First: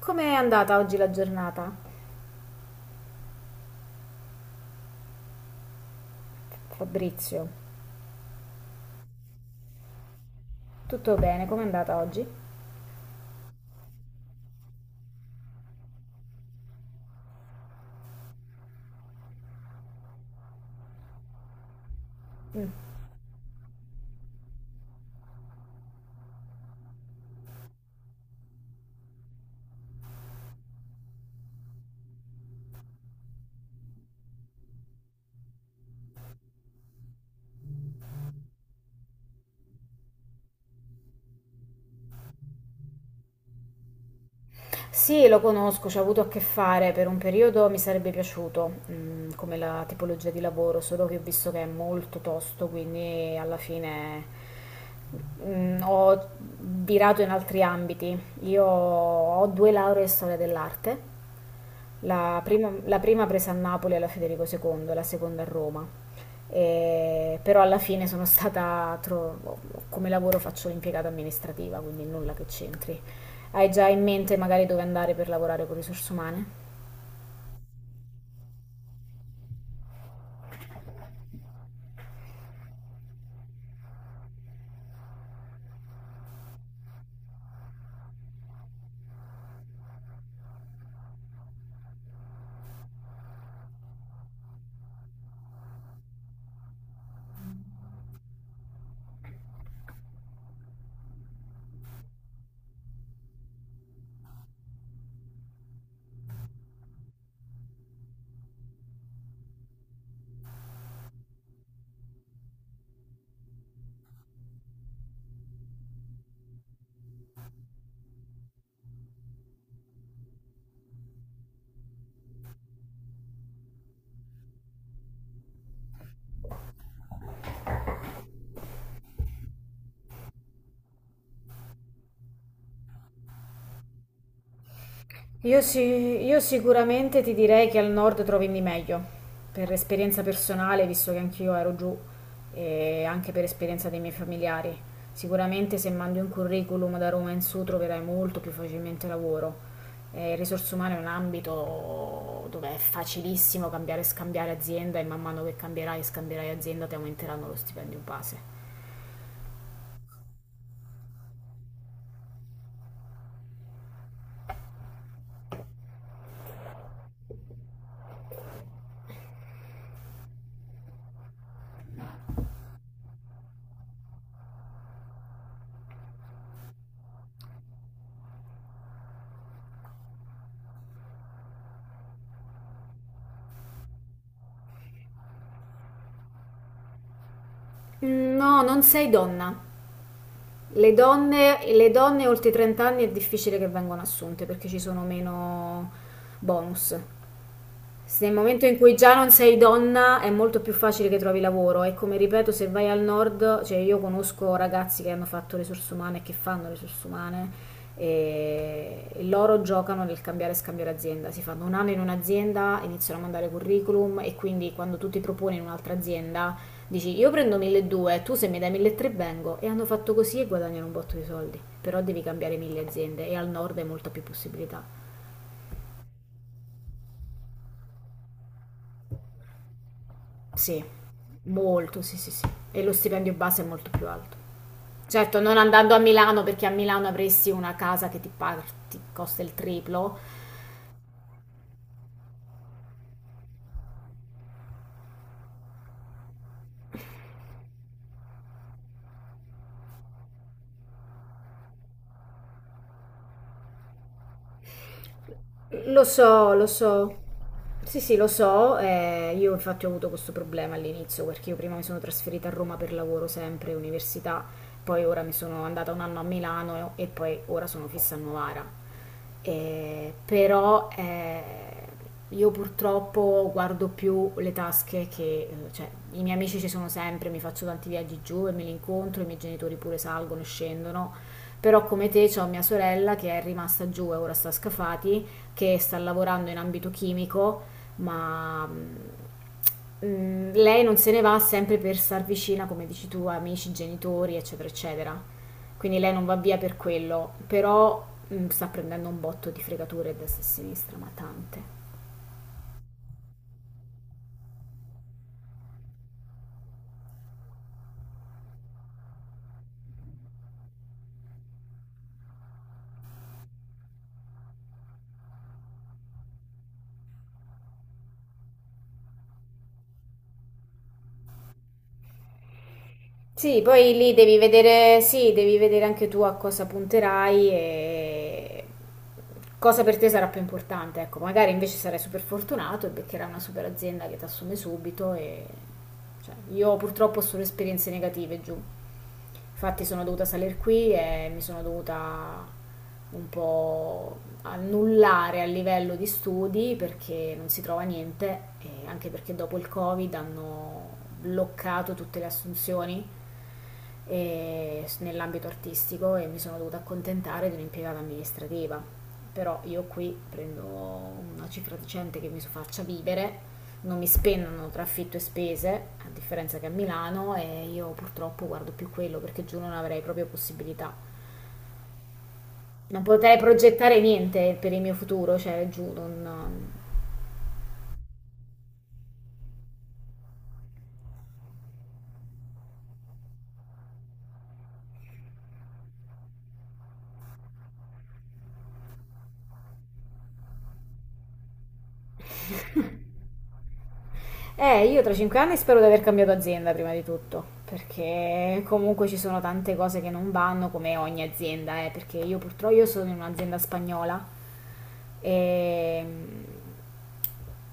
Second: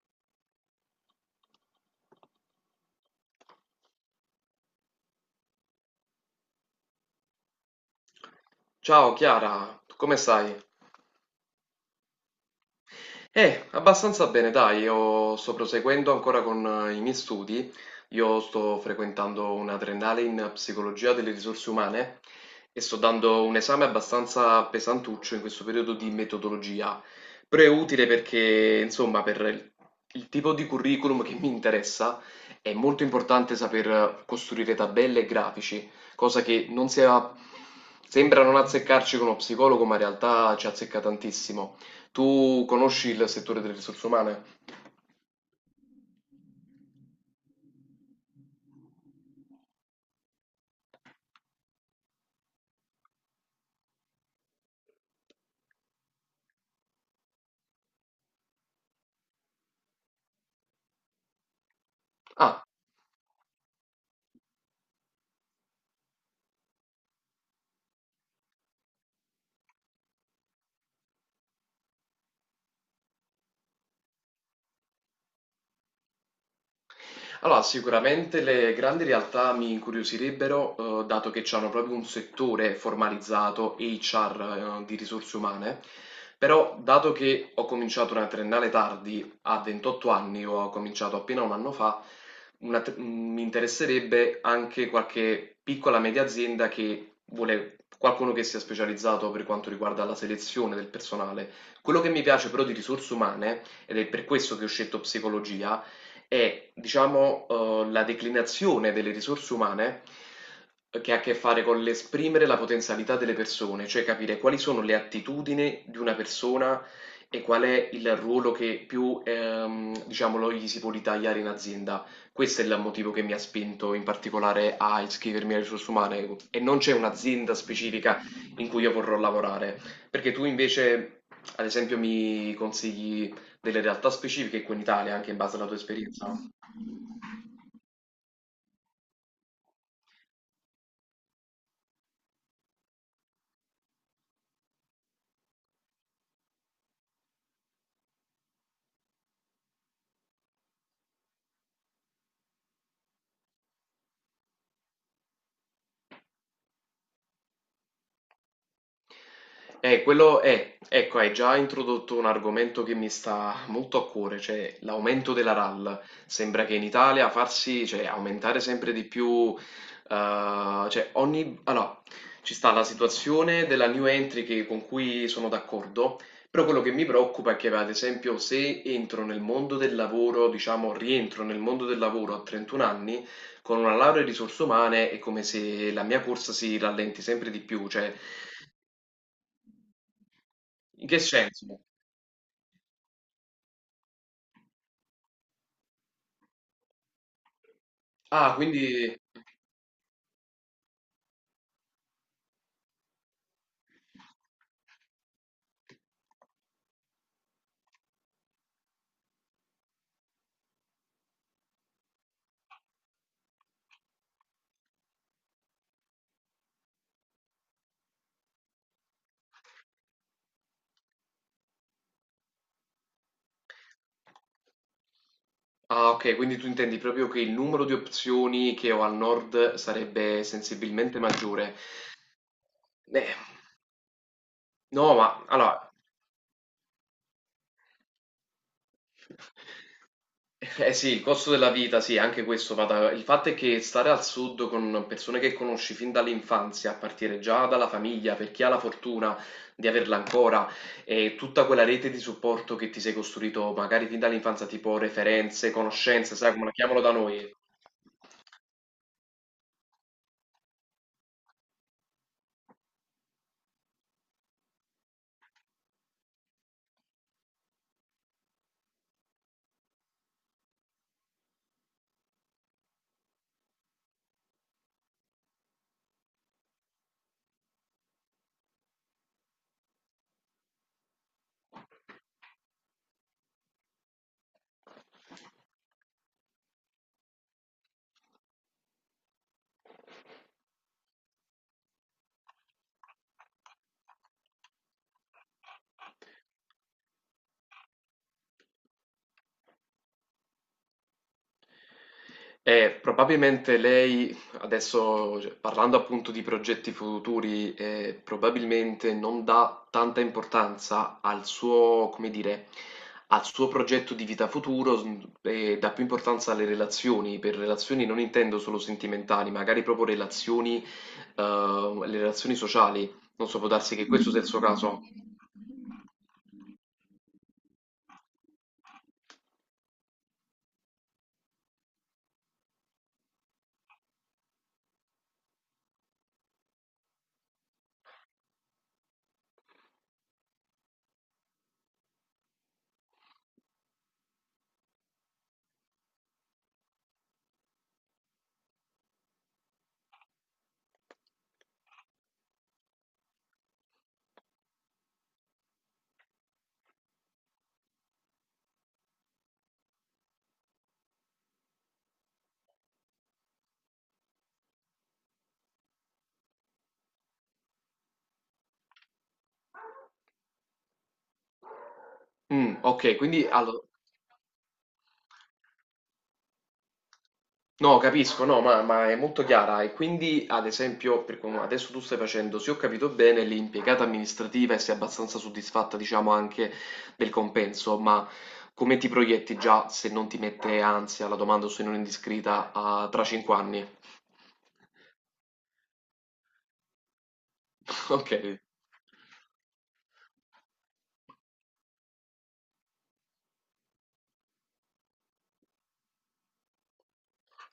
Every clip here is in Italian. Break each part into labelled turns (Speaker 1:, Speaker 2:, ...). Speaker 1: Com'è andata oggi la giornata, Fabrizio?
Speaker 2: Ciao Chiara, come stai?
Speaker 1: Tutto bene, com'è andata oggi?
Speaker 2: Abbastanza bene, dai. Io sto proseguendo ancora con i miei studi, io sto frequentando una triennale in psicologia delle risorse umane e sto dando un esame abbastanza pesantuccio in questo periodo di metodologia, però è utile perché, insomma, per il tipo di curriculum che mi interessa è molto importante saper costruire tabelle e grafici, cosa che non sia... Sembra non azzeccarci con lo psicologo, ma in realtà ci azzecca tantissimo. Tu conosci il settore delle risorse umane?
Speaker 1: Sì, lo conosco, ci ho avuto a che fare per un periodo, mi sarebbe piaciuto, come la tipologia di lavoro, solo che ho visto che è molto tosto, quindi alla fine ho virato in altri ambiti. Io ho due lauree in storia dell'arte. La
Speaker 2: Ah.
Speaker 1: prima, la prima presa a Napoli alla Federico II, la seconda a Roma. Però alla fine sono stata, come lavoro faccio l'impiegata amministrativa, quindi nulla che c'entri. Hai già in mente magari dove andare per lavorare con risorse umane?
Speaker 2: Allora, sicuramente le grandi realtà mi incuriosirebbero, dato che hanno proprio un settore formalizzato, HR, di risorse umane, però dato che ho cominciato una triennale tardi, a 28 anni, ho cominciato appena un anno fa, una tr- mi interesserebbe anche qualche piccola media azienda che vuole qualcuno che sia specializzato per quanto riguarda la selezione del personale. Quello che mi piace però di risorse umane, ed è per questo che ho scelto psicologia, è, diciamo, la declinazione delle risorse umane che ha a che fare con l'esprimere la potenzialità delle persone, cioè capire quali sono le attitudini di una persona e qual è il ruolo che più, diciamo, lo gli si può ritagliare in azienda. Questo è il motivo che mi ha spinto in particolare a iscrivermi alle risorse umane e non c'è un'azienda specifica in cui io vorrò lavorare. Perché tu invece, ad esempio, mi consigli delle realtà specifiche qui in Italia, anche in base
Speaker 1: Io,
Speaker 2: alla tua
Speaker 1: sì,
Speaker 2: esperienza?
Speaker 1: io sicuramente ti direi che al nord trovi di meglio, per esperienza personale, visto che anch'io ero giù, e anche per esperienza dei miei familiari. Sicuramente se mandi un curriculum da Roma in su troverai molto più facilmente lavoro. Risorse umane è un ambito dove è facilissimo cambiare e scambiare azienda e man mano che cambierai e scambierai azienda ti aumenteranno lo stipendio base.
Speaker 2: Quello è, ecco, hai già introdotto un argomento che mi sta molto a cuore, cioè l'aumento della RAL. Sembra che in Italia farsi, cioè, aumentare sempre di più, cioè ogni... Allora, ci sta la situazione della new entry che- con cui sono d'accordo, però quello che mi preoccupa è che, ad esempio, se entro nel mondo del lavoro, diciamo, rientro nel mondo del lavoro a 31 anni, con una laurea in risorse umane è come se la mia corsa si rallenti sempre di più, cioè...
Speaker 1: No, non sei donna. Le
Speaker 2: In che
Speaker 1: donne,
Speaker 2: senso?
Speaker 1: le donne oltre i 30 anni è difficile che vengano assunte perché ci sono meno bonus, se nel
Speaker 2: Ah,
Speaker 1: momento in cui già
Speaker 2: quindi...
Speaker 1: non sei donna è molto più facile che trovi lavoro, e come ripeto se vai al nord, cioè io conosco ragazzi che hanno fatto risorse umane e che fanno risorse umane e loro giocano nel cambiare e scambiare azienda, si fanno 1 anno in un'azienda, iniziano a mandare curriculum e quindi quando tu ti proponi in un'altra azienda dici io prendo 1200, tu se mi dai 1300 vengo, e hanno fatto così e guadagnano un botto di soldi, però devi cambiare mille aziende e al nord hai molta più possibilità.
Speaker 2: Ah, ok, quindi tu intendi proprio che il numero di opzioni che ho al nord sarebbe
Speaker 1: Sì,
Speaker 2: sensibilmente maggiore.
Speaker 1: molto, sì, sì, sì. E lo
Speaker 2: Eh,
Speaker 1: stipendio base è molto più alto.
Speaker 2: no,
Speaker 1: Certo,
Speaker 2: ma
Speaker 1: non
Speaker 2: allora...
Speaker 1: andando a Milano, perché a Milano avresti una casa che ti, ti costa il triplo.
Speaker 2: Eh sì, il costo della vita, sì, anche questo va da... Il fatto è che stare al sud con persone che conosci fin dall'infanzia, a partire già dalla famiglia, per chi ha la fortuna di averla ancora, e tutta quella rete di supporto che ti sei costruito magari fin dall'infanzia, tipo referenze,
Speaker 1: Lo
Speaker 2: conoscenze, sai
Speaker 1: so,
Speaker 2: come
Speaker 1: lo
Speaker 2: la chiamano da
Speaker 1: so.
Speaker 2: noi.
Speaker 1: Sì, sì, lo so. Io infatti ho avuto questo problema all'inizio perché io prima mi sono trasferita a Roma per lavoro sempre, università, poi ora mi sono andata 1 anno a Milano e poi ora sono fissa a Novara. Però, io purtroppo guardo più le tasche che, cioè, i miei amici ci sono sempre, mi faccio tanti viaggi giù e me li incontro, i miei genitori pure salgono e scendono. Però come te c'ho mia sorella che è rimasta giù e ora sta a Scafati, che sta lavorando in ambito chimico, ma lei non se ne va sempre per star vicina, come dici tu, a amici, genitori, eccetera, eccetera. Quindi lei non va via per quello, però sta prendendo un botto di fregature a destra e a sinistra, ma tante.
Speaker 2: Probabilmente lei, adesso cioè, parlando appunto di progetti futuri, probabilmente non dà tanta importanza al suo, come dire, al suo progetto di vita futuro s- e dà più importanza alle relazioni. Per relazioni non intendo solo sentimentali, magari proprio relazioni, le relazioni sociali. Non so,
Speaker 1: Sì,
Speaker 2: può
Speaker 1: poi
Speaker 2: darsi che
Speaker 1: lì
Speaker 2: questo
Speaker 1: devi
Speaker 2: sia il suo
Speaker 1: vedere,
Speaker 2: caso.
Speaker 1: sì, devi vedere anche tu a cosa punterai e cosa per te sarà più importante. Ecco, magari invece sarai super fortunato e beccherai una super azienda che ti assume subito e cioè, io purtroppo ho solo esperienze negative giù. Infatti sono dovuta salire qui e mi sono dovuta un po' annullare a livello di studi perché non si trova niente e anche perché dopo il Covid hanno bloccato tutte le assunzioni nell'ambito artistico e mi sono dovuta accontentare di un'impiegata amministrativa. Però io qui prendo una cifra decente che mi faccia vivere, non mi spennano tra affitto e spese, a differenza che a Milano, e io purtroppo guardo più quello perché giù non avrei proprio possibilità.
Speaker 2: Mm,
Speaker 1: Non
Speaker 2: ok,
Speaker 1: potrei
Speaker 2: quindi allo-
Speaker 1: progettare niente per il mio futuro, cioè giù non...
Speaker 2: No, capisco, no, ma è molto chiara. E quindi, ad esempio, per come adesso tu stai facendo, se ho capito bene, l'impiegata amministrativa e sei abbastanza soddisfatta, diciamo, anche del compenso, ma come ti proietti già se non ti mette ansia la domanda o se non è indiscreta a- tra 5 anni?
Speaker 1: Io tra 5 anni spero di aver cambiato azienda prima di tutto,
Speaker 2: Ok.
Speaker 1: perché comunque ci sono tante cose che non vanno come ogni azienda, perché io purtroppo io sono in un'azienda spagnola e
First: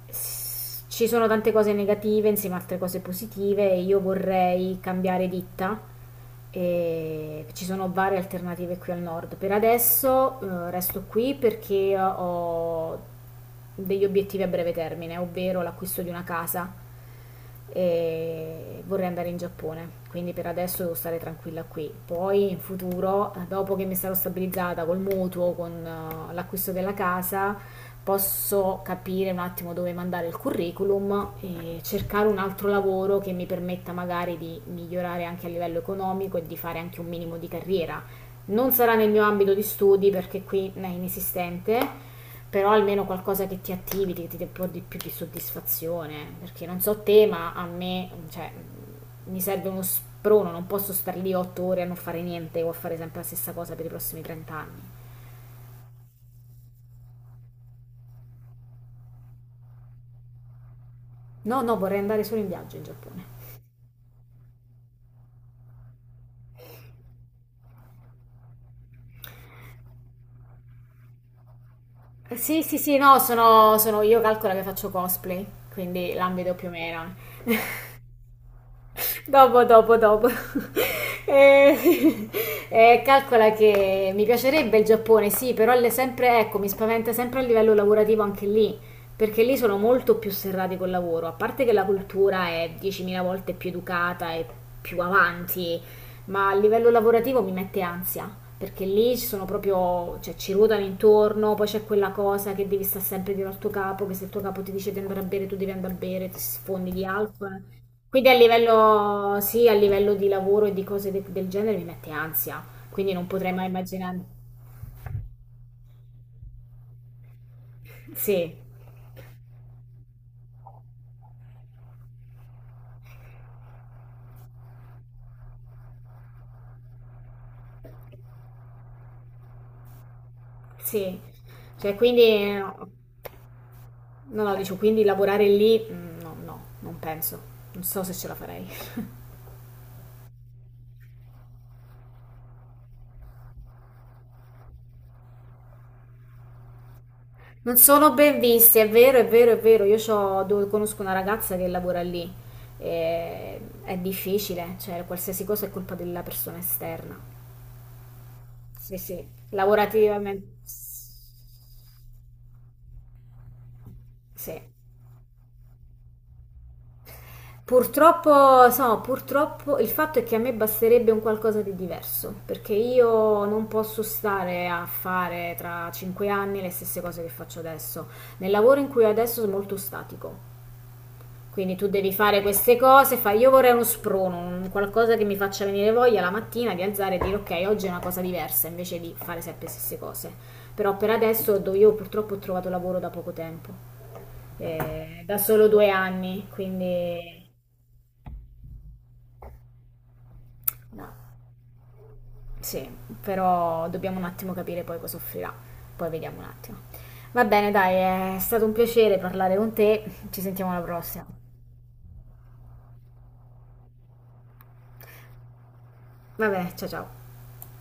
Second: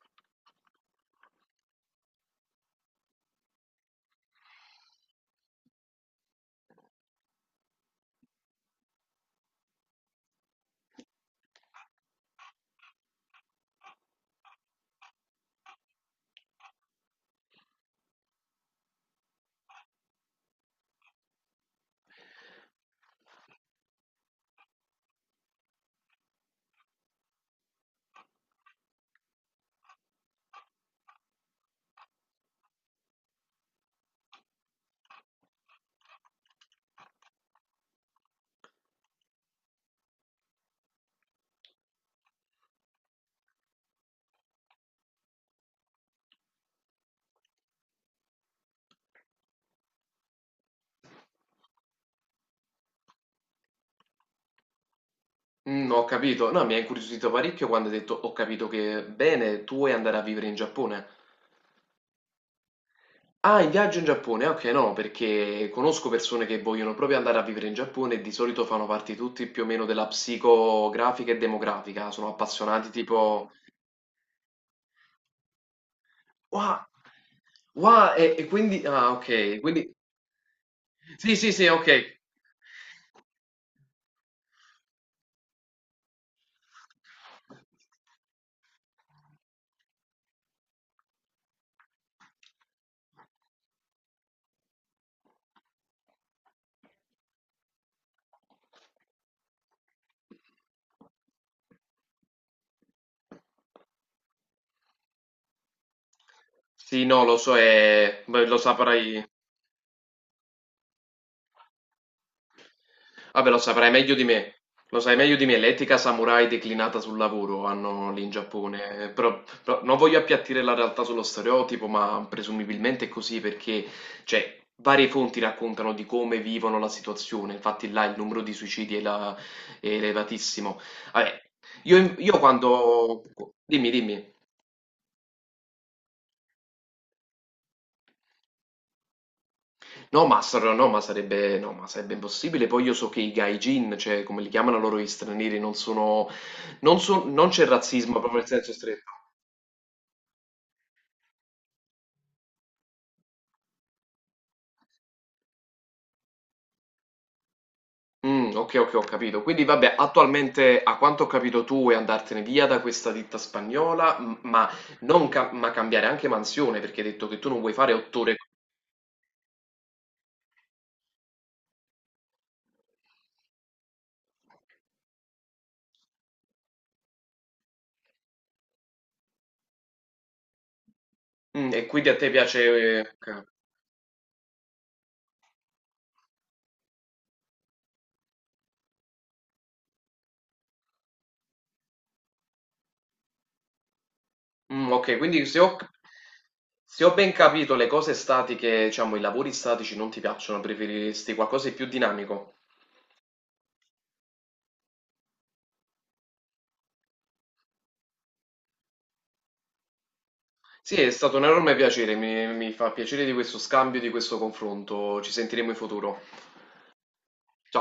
Speaker 1: ci sono tante cose negative insieme a altre cose positive e io vorrei cambiare ditta e ci sono varie alternative qui al nord. Per adesso resto qui perché ho degli obiettivi a breve termine, ovvero l'acquisto di una casa e vorrei andare in Giappone, quindi per adesso devo stare tranquilla qui. Poi in futuro, dopo che mi sarò stabilizzata col mutuo, con l'acquisto della casa, posso capire un attimo dove mandare il curriculum e cercare un altro lavoro che mi permetta magari di migliorare anche a livello economico e di fare anche un minimo di carriera. Non sarà nel mio ambito di studi perché qui è inesistente, però almeno qualcosa che ti attivi, che ti dà un po' di più di soddisfazione, perché non so te, ma a me, cioè, mi serve uno sprono, non posso stare lì 8 ore a non fare niente o a fare sempre la stessa cosa per i prossimi 30 anni.
Speaker 2: Mm, ho capito. No, mi ha incuriosito parecchio quando hai detto ho capito che bene, tu vuoi andare a vivere in Giappone.
Speaker 1: No, no, vorrei andare solo in viaggio in Giappone.
Speaker 2: Ah, il viaggio in Giappone, ah okay, no, perché conosco persone che vogliono proprio andare a vivere in Giappone e di solito fanno parte tutti più o meno della psicografica e demografica, sono
Speaker 1: Sì, sì,
Speaker 2: appassionati
Speaker 1: sì, no,
Speaker 2: tipo
Speaker 1: io calcolo che faccio cosplay, quindi l'ambito più
Speaker 2: "Wa
Speaker 1: o meno.
Speaker 2: wa" e quindi ah okay,
Speaker 1: Dopo,
Speaker 2: quindi
Speaker 1: dopo, dopo.
Speaker 2: sì, sì, sì, okay.
Speaker 1: Eh, eh, calcola che mi piacerebbe il Giappone, sì, però sempre, ecco, mi spaventa sempre a livello lavorativo anche lì, perché lì sono molto più serrati col lavoro, a parte che la cultura è 10.000 volte più educata e più avanti, ma a livello lavorativo mi mette ansia, perché lì ci sono proprio, cioè ci ruotano intorno, poi c'è quella cosa che devi stare sempre dietro al tuo capo, che se il tuo capo ti dice di andare a bere, tu devi andare a bere, ti sfondi di
Speaker 2: Sì, no, lo so,
Speaker 1: alcol. Quindi a
Speaker 2: beh, lo saprai.
Speaker 1: livello, sì, a livello di lavoro e di cose del genere mi mette ansia, quindi non
Speaker 2: Vabbè,
Speaker 1: potrei
Speaker 2: lo
Speaker 1: mai
Speaker 2: saprai meglio
Speaker 1: immaginare.
Speaker 2: di me. Lo sai meglio di me, l'etica samurai declinata sul lavoro hanno lì in
Speaker 1: Sì,
Speaker 2: Giappone. Però, però non voglio appiattire la realtà sullo stereotipo, ma presumibilmente è così perché, cioè, varie fonti raccontano di come vivono la situazione. Infatti là il numero di suicidi è, la- è elevatissimo.
Speaker 1: sì.
Speaker 2: Vabbè,
Speaker 1: Cioè, quindi,
Speaker 2: io
Speaker 1: no,
Speaker 2: quando... Dimmi, dimmi.
Speaker 1: no, dicevo, quindi lavorare lì, no, no, non penso. Non so se ce la farei.
Speaker 2: No, ma, sar- no, ma sarebbe, no, ma sarebbe impossibile. Poi io so che i gaijin, cioè come li chiamano loro gli stranieri, non sono, non so- non c'è
Speaker 1: Non sono
Speaker 2: razzismo
Speaker 1: ben
Speaker 2: proprio nel senso
Speaker 1: visti, è
Speaker 2: stretto.
Speaker 1: vero, è vero, è vero. Io conosco una ragazza che lavora lì. E è difficile, cioè qualsiasi cosa è colpa della persona esterna.
Speaker 2: Mm, ok, ok,
Speaker 1: Sì,
Speaker 2: ho
Speaker 1: sì,
Speaker 2: capito. Quindi vabbè,
Speaker 1: lavorativamente.
Speaker 2: attualmente a quanto ho capito tu vuoi andartene via da questa ditta spagnola, m-
Speaker 1: Sì.
Speaker 2: ma, non ca- ma cambiare anche mansione, perché hai detto che tu non vuoi fare 8 ore.
Speaker 1: Purtroppo, so, purtroppo il fatto è che a me basterebbe un qualcosa di diverso, perché io non posso stare a fare tra 5 anni le stesse cose che faccio adesso. Nel lavoro in cui ho adesso è molto statico.
Speaker 2: Mm,
Speaker 1: Quindi
Speaker 2: e
Speaker 1: tu
Speaker 2: quindi
Speaker 1: devi
Speaker 2: a te
Speaker 1: fare
Speaker 2: piace...
Speaker 1: queste cose, fai,
Speaker 2: ok.
Speaker 1: io vorrei uno sprono, un qualcosa che mi faccia venire voglia la mattina di alzare e dire ok, oggi è una cosa diversa, invece di fare sempre le stesse cose. Però per adesso io purtroppo ho trovato lavoro da poco tempo,
Speaker 2: Mm, ok,
Speaker 1: da
Speaker 2: quindi se
Speaker 1: solo
Speaker 2: ho...
Speaker 1: 2 anni,
Speaker 2: Se ho ben
Speaker 1: quindi...
Speaker 2: capito, le cose statiche, diciamo, i lavori statici non ti piacciono,
Speaker 1: No.
Speaker 2: preferiresti qualcosa di più dinamico?
Speaker 1: Sì, però dobbiamo un attimo capire poi cosa offrirà. Poi vediamo un attimo. Va bene, dai, è stato un piacere parlare con te. Ci sentiamo alla
Speaker 2: Sì, è
Speaker 1: prossima.
Speaker 2: stato un enorme piacere, mi fa piacere di questo scambio, di questo confronto. Ci sentiremo in futuro.
Speaker 1: Vabbè, ciao ciao.
Speaker 2: Ciao.